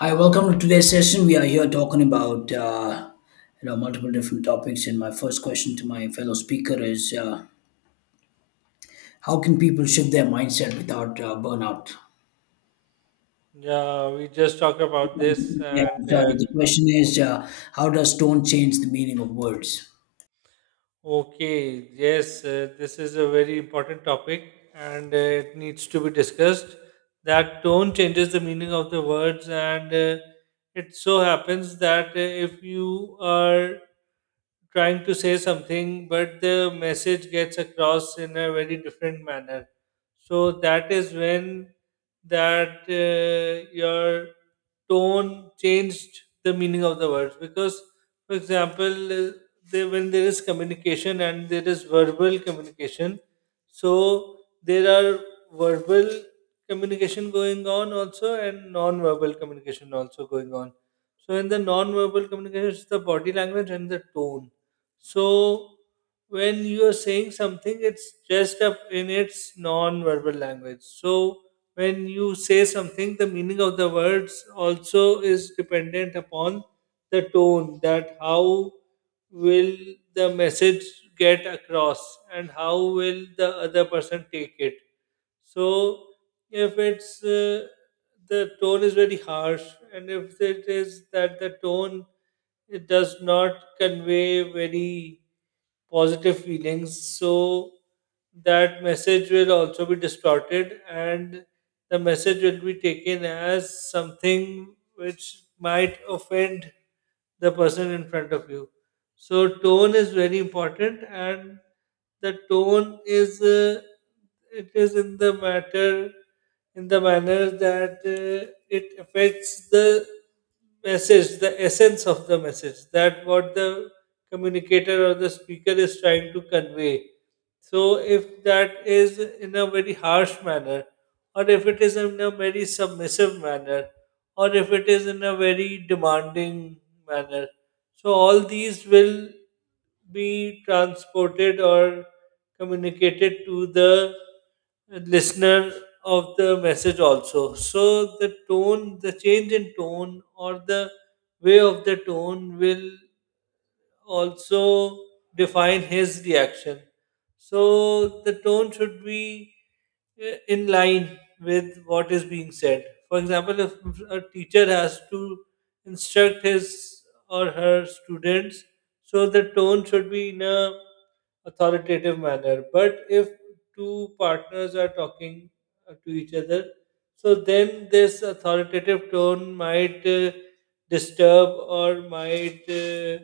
Hi, welcome to today's session. We are here talking about multiple different topics, and my first question to my fellow speaker is, how can people shift their mindset without burnout? Yeah, we just talked about this, Yeah, and I'm sorry. The question is, how does tone change the meaning of words? okay, yes, this is a very important topic, and it needs to be discussed. That tone changes the meaning of the words, and it so happens that if you are trying to say something, but the message gets across in a very different manner. So that is when that your tone changed the meaning of the words. Because, for example, when there is communication and there is verbal communication, so there are verbal communication going on also and non-verbal communication also going on. So in the non-verbal communication, it's the body language and the tone. So when you are saying something, it's dressed up in its non-verbal language. So when you say something, the meaning of the words also is dependent upon the tone. That how will the message get across, and how will the other person take it. So if it's the tone is very harsh, and if it is that the tone it does not convey very positive feelings, so that message will also be distorted, and the message will be taken as something which might offend the person in front of you. So tone is very important, and the tone is it is in the matter in the manner that it affects the message, the essence of the message, that what the communicator or the speaker is trying to convey. So if that is in a very harsh manner, or if it is in a very submissive manner, or if it is in a very demanding manner, so all these will be transported or communicated to the listener of the message also. So the tone, the change in tone, or the way of the tone will also define his reaction. So the tone should be in line with what is being said. For example, if a teacher has to instruct his or her students, so the tone should be in a authoritative manner. But if two partners are talking to each other, so then this authoritative tone might disturb or might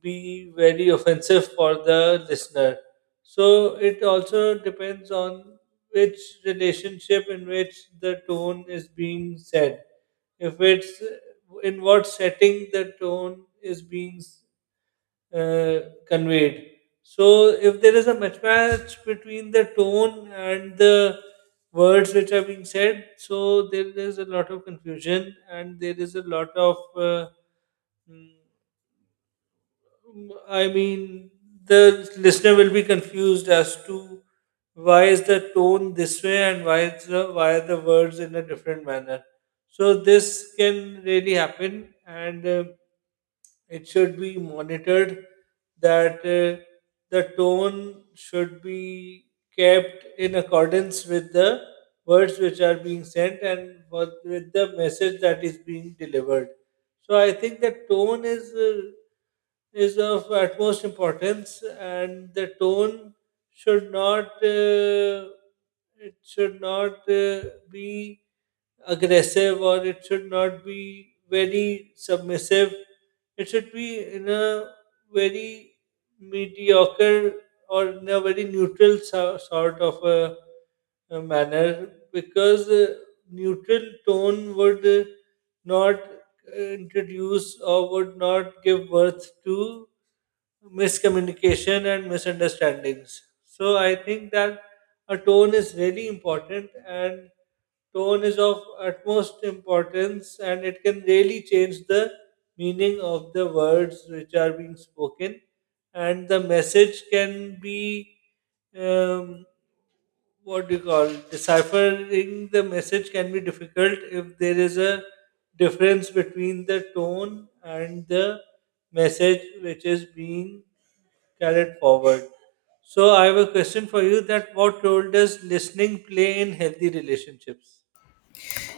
be very offensive for the listener. So it also depends on which relationship in which the tone is being said. If it's in what setting the tone is being uh, conveyed. So, if there is a mismatch between the tone and the words which are being said, so there is a lot of confusion and there is a lot of, mm, I mean, the listener will be confused as to why is the tone this way and why is why are the words in a different manner. So this can really happen, and. It should be monitored that the tone should be kept in accordance with the words which are being sent and what, with the message that is being delivered. So I think the tone is of utmost importance and the tone should not it should not be aggressive or it should not be very submissive. It should be in a very mediocre or in a very neutral sort of a manner because neutral tone would not introduce or would not give birth to miscommunication and misunderstandings. So I think that a tone is really important and tone is of utmost importance and it can really change the meaning of the words which are being spoken and the message can be um, what do you call deciphering the message can be difficult if there is a difference between the tone and the message which is being carried forward. So I have a question for you, that what role does listening play in healthy relationships?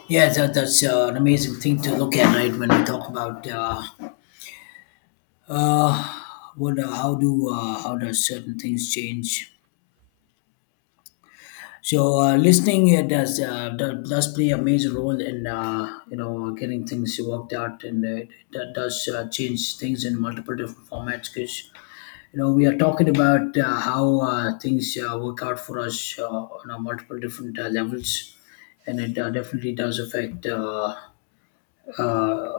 Yeah, that's an amazing thing to look at, right? When we talk about uh, how does certain things change. So listening does play a major role in getting things worked out, and it that does change things in multiple different formats. Because we are talking about how things work out for us on a multiple different levels, and it definitely does affect uh,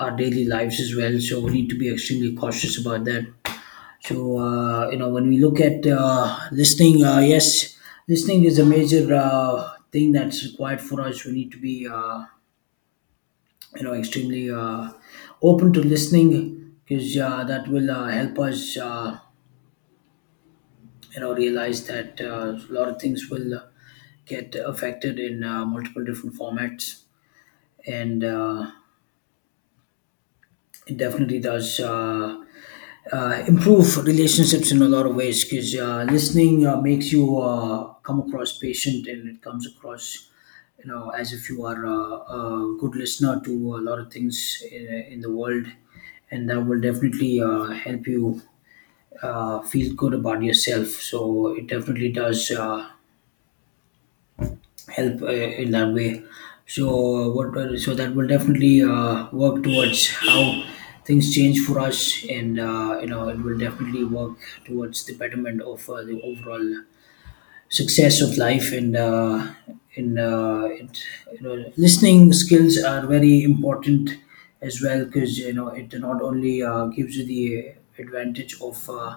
our daily lives as well. So we need to be extremely cautious about that. So when we look at listening, yes, listening is a major thing that's required for us. We need to be extremely open to listening because that will help us realize that a lot of things will get affected in multiple different formats and it definitely does improve relationships in a lot of ways because listening makes you come across patient, and it comes across as if you are a good listener to a lot of things in the world, and that will definitely help you feel good about yourself. So it definitely does help in that way. So that will definitely work towards how things change for us, and it will definitely work towards the betterment of the overall success of life. And in it, you know, Listening skills are very important as well, because it not only gives you the advantage of uh,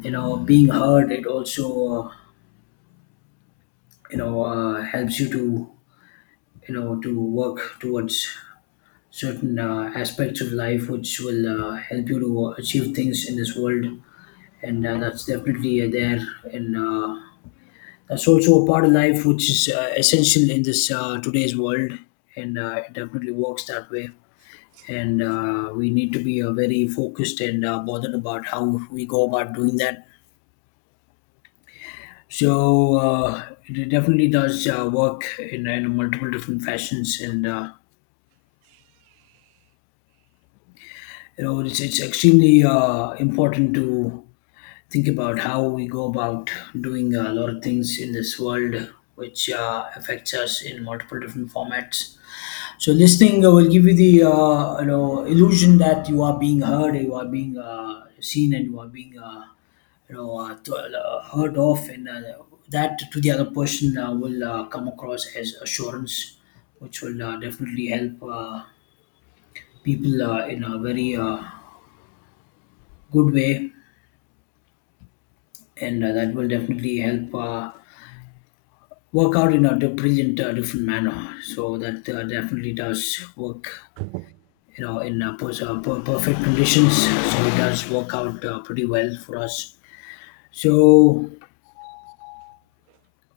you know being heard, it also helps you to you know to work towards certain aspects of life which will help you to achieve things in this world, and that's definitely there. And that's also a part of life which is essential in this today's world, and it definitely works that way. And we need to be very focused and bothered about how we go about doing that. So it definitely does work in multiple different fashions. And it's extremely important to think about how we go about doing a lot of things in this world, which affects us in multiple different formats. So listening will give you the illusion that you are being heard, you are being seen, and you are being heard of. And that, to the other person, will come across as assurance, which will definitely help people in a very good way. And that will definitely help work out in a brilliant different manner. So that definitely does work, in perfect conditions. So it does work out pretty well for us. So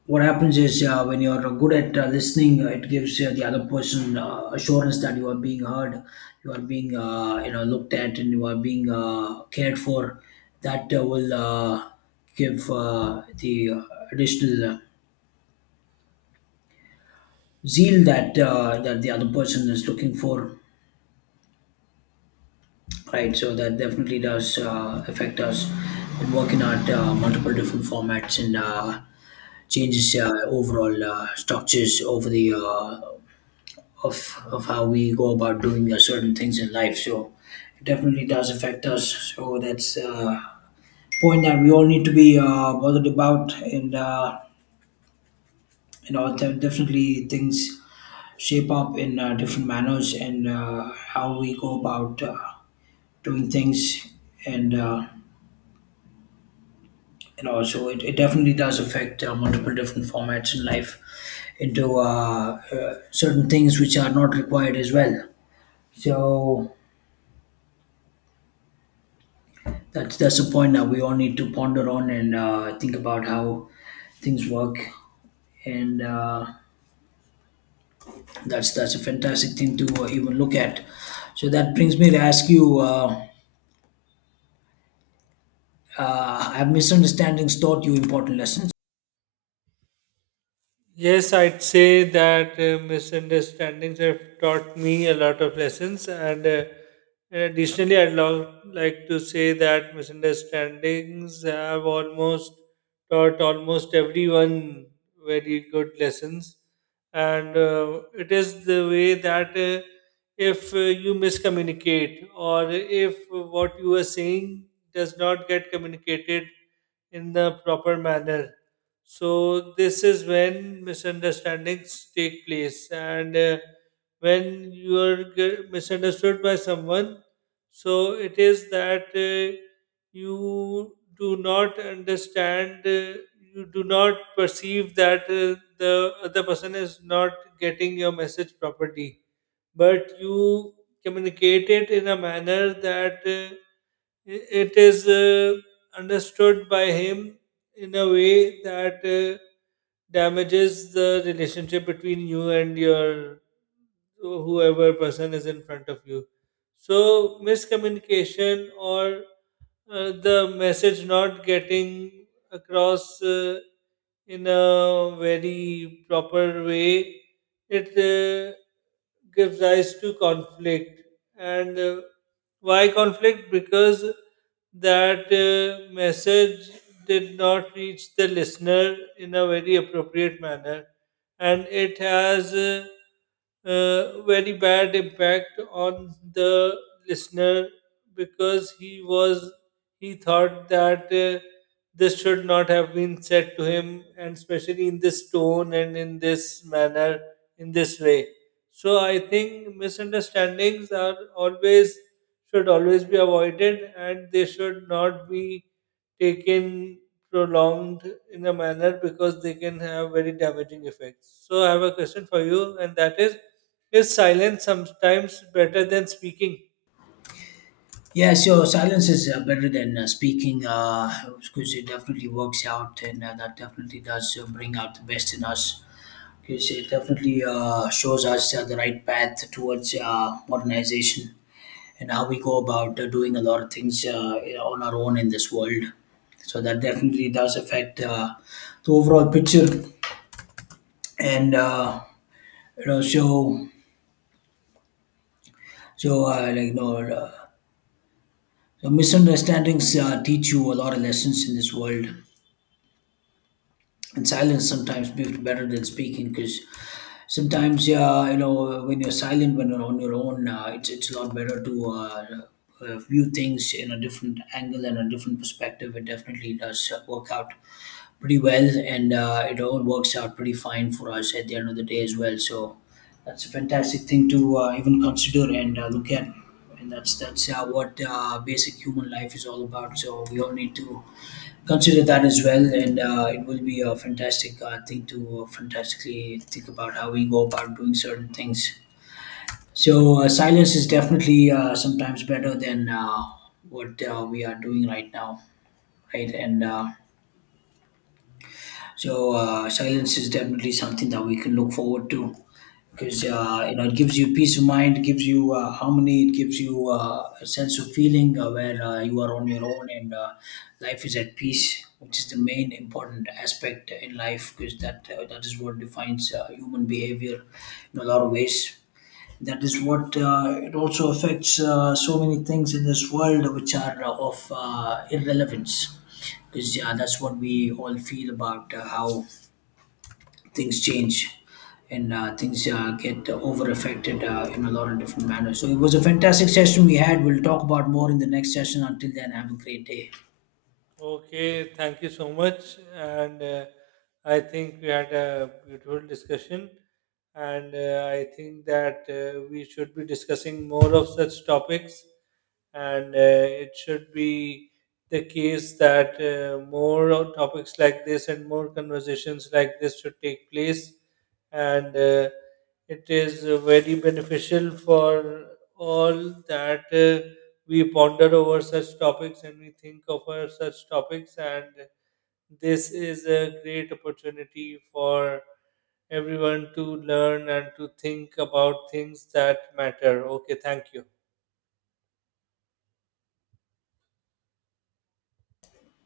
what happens is, when you're good at listening, it gives the other person assurance that you are being heard, you are being looked at, and you are being cared for. That will give the additional zeal that that the other person is looking for, right? So that definitely does affect us in working at multiple different formats, and changes overall structures over the of how we go about doing certain things in life. So it definitely does affect us. So that's point that we all need to be bothered about. And there are definitely things shape up in different manners, and how we go about doing things. And also it definitely does affect multiple different formats in life into certain things which are not required as well. So that's a point that we all need to ponder on, and think about how things work. And that's a fantastic thing to even look at. So that brings me to ask you, have misunderstandings taught you important lessons? Yes, I'd say that misunderstandings have taught me a lot of lessons, and additionally, like to say that misunderstandings have almost taught almost everyone very good lessons, and it is the way that if you miscommunicate or if what you are saying does not get communicated in the proper manner, so this is when misunderstandings take place, and when you are get misunderstood by someone, so it is that you do not understand, you do not perceive that the other person is not getting your message properly, but you communicate it in a manner that it is understood by him in a way that damages the relationship between you and your whoever person is in front of you. So miscommunication or the message not getting across in a very proper way, it gives rise to conflict. And why conflict? Because that message did not reach the listener in a very appropriate manner and it has a, very bad impact on the listener because he thought that this should not have been said to him and especially in this tone and in this manner in this way. So I think misunderstandings are always should always be avoided and they should not be taken prolonged in a manner because they can have very damaging effects. So I have a question for you, and that is silence sometimes better than speaking? Yes, your silence is better than speaking, because it definitely works out. And that definitely does bring out the best in us, because it definitely shows us the right path towards modernization and how we go about doing a lot of things on our own in this world. So that definitely does affect the overall picture. And you know, so so like you know. Your misunderstandings teach you a lot of lessons in this world, and silence sometimes be better than speaking. Because sometimes, yeah, when you're silent, when you're on your own, it's a lot better to view things in a different angle and a different perspective. It definitely does work out pretty well, and it all works out pretty fine for us at the end of the day as well. So that's a fantastic thing to even consider and look at. And that's what basic human life is all about. So we all need to consider that as well. And it will be a fantastic thing to fantastically think about how we go about doing certain things. So silence is definitely sometimes better than what we are doing right now, right? And So Silence is definitely something that we can look forward to, because it gives you peace of mind, gives you harmony, it gives you a sense of feeling where you are on your own, and life is at peace, which is the main important aspect in life, because that is what defines human behavior in a lot of ways. That is what it also affects so many things in this world which are of irrelevance. Because yeah, that's what we all feel about how things change, and things get over affected in a lot of different manners. So it was a fantastic session we had. We'll talk about more in the next session. Until then, have a great day. Okay, thank you so much. And I think we had a beautiful discussion. And I think that we should be discussing more of such topics, and it should be the case that topics like this and more conversations like this should take place, and it is very beneficial for all that we ponder over such topics and we think over such topics and this is a great opportunity for everyone to learn and to think about things that matter. Okay, thank you.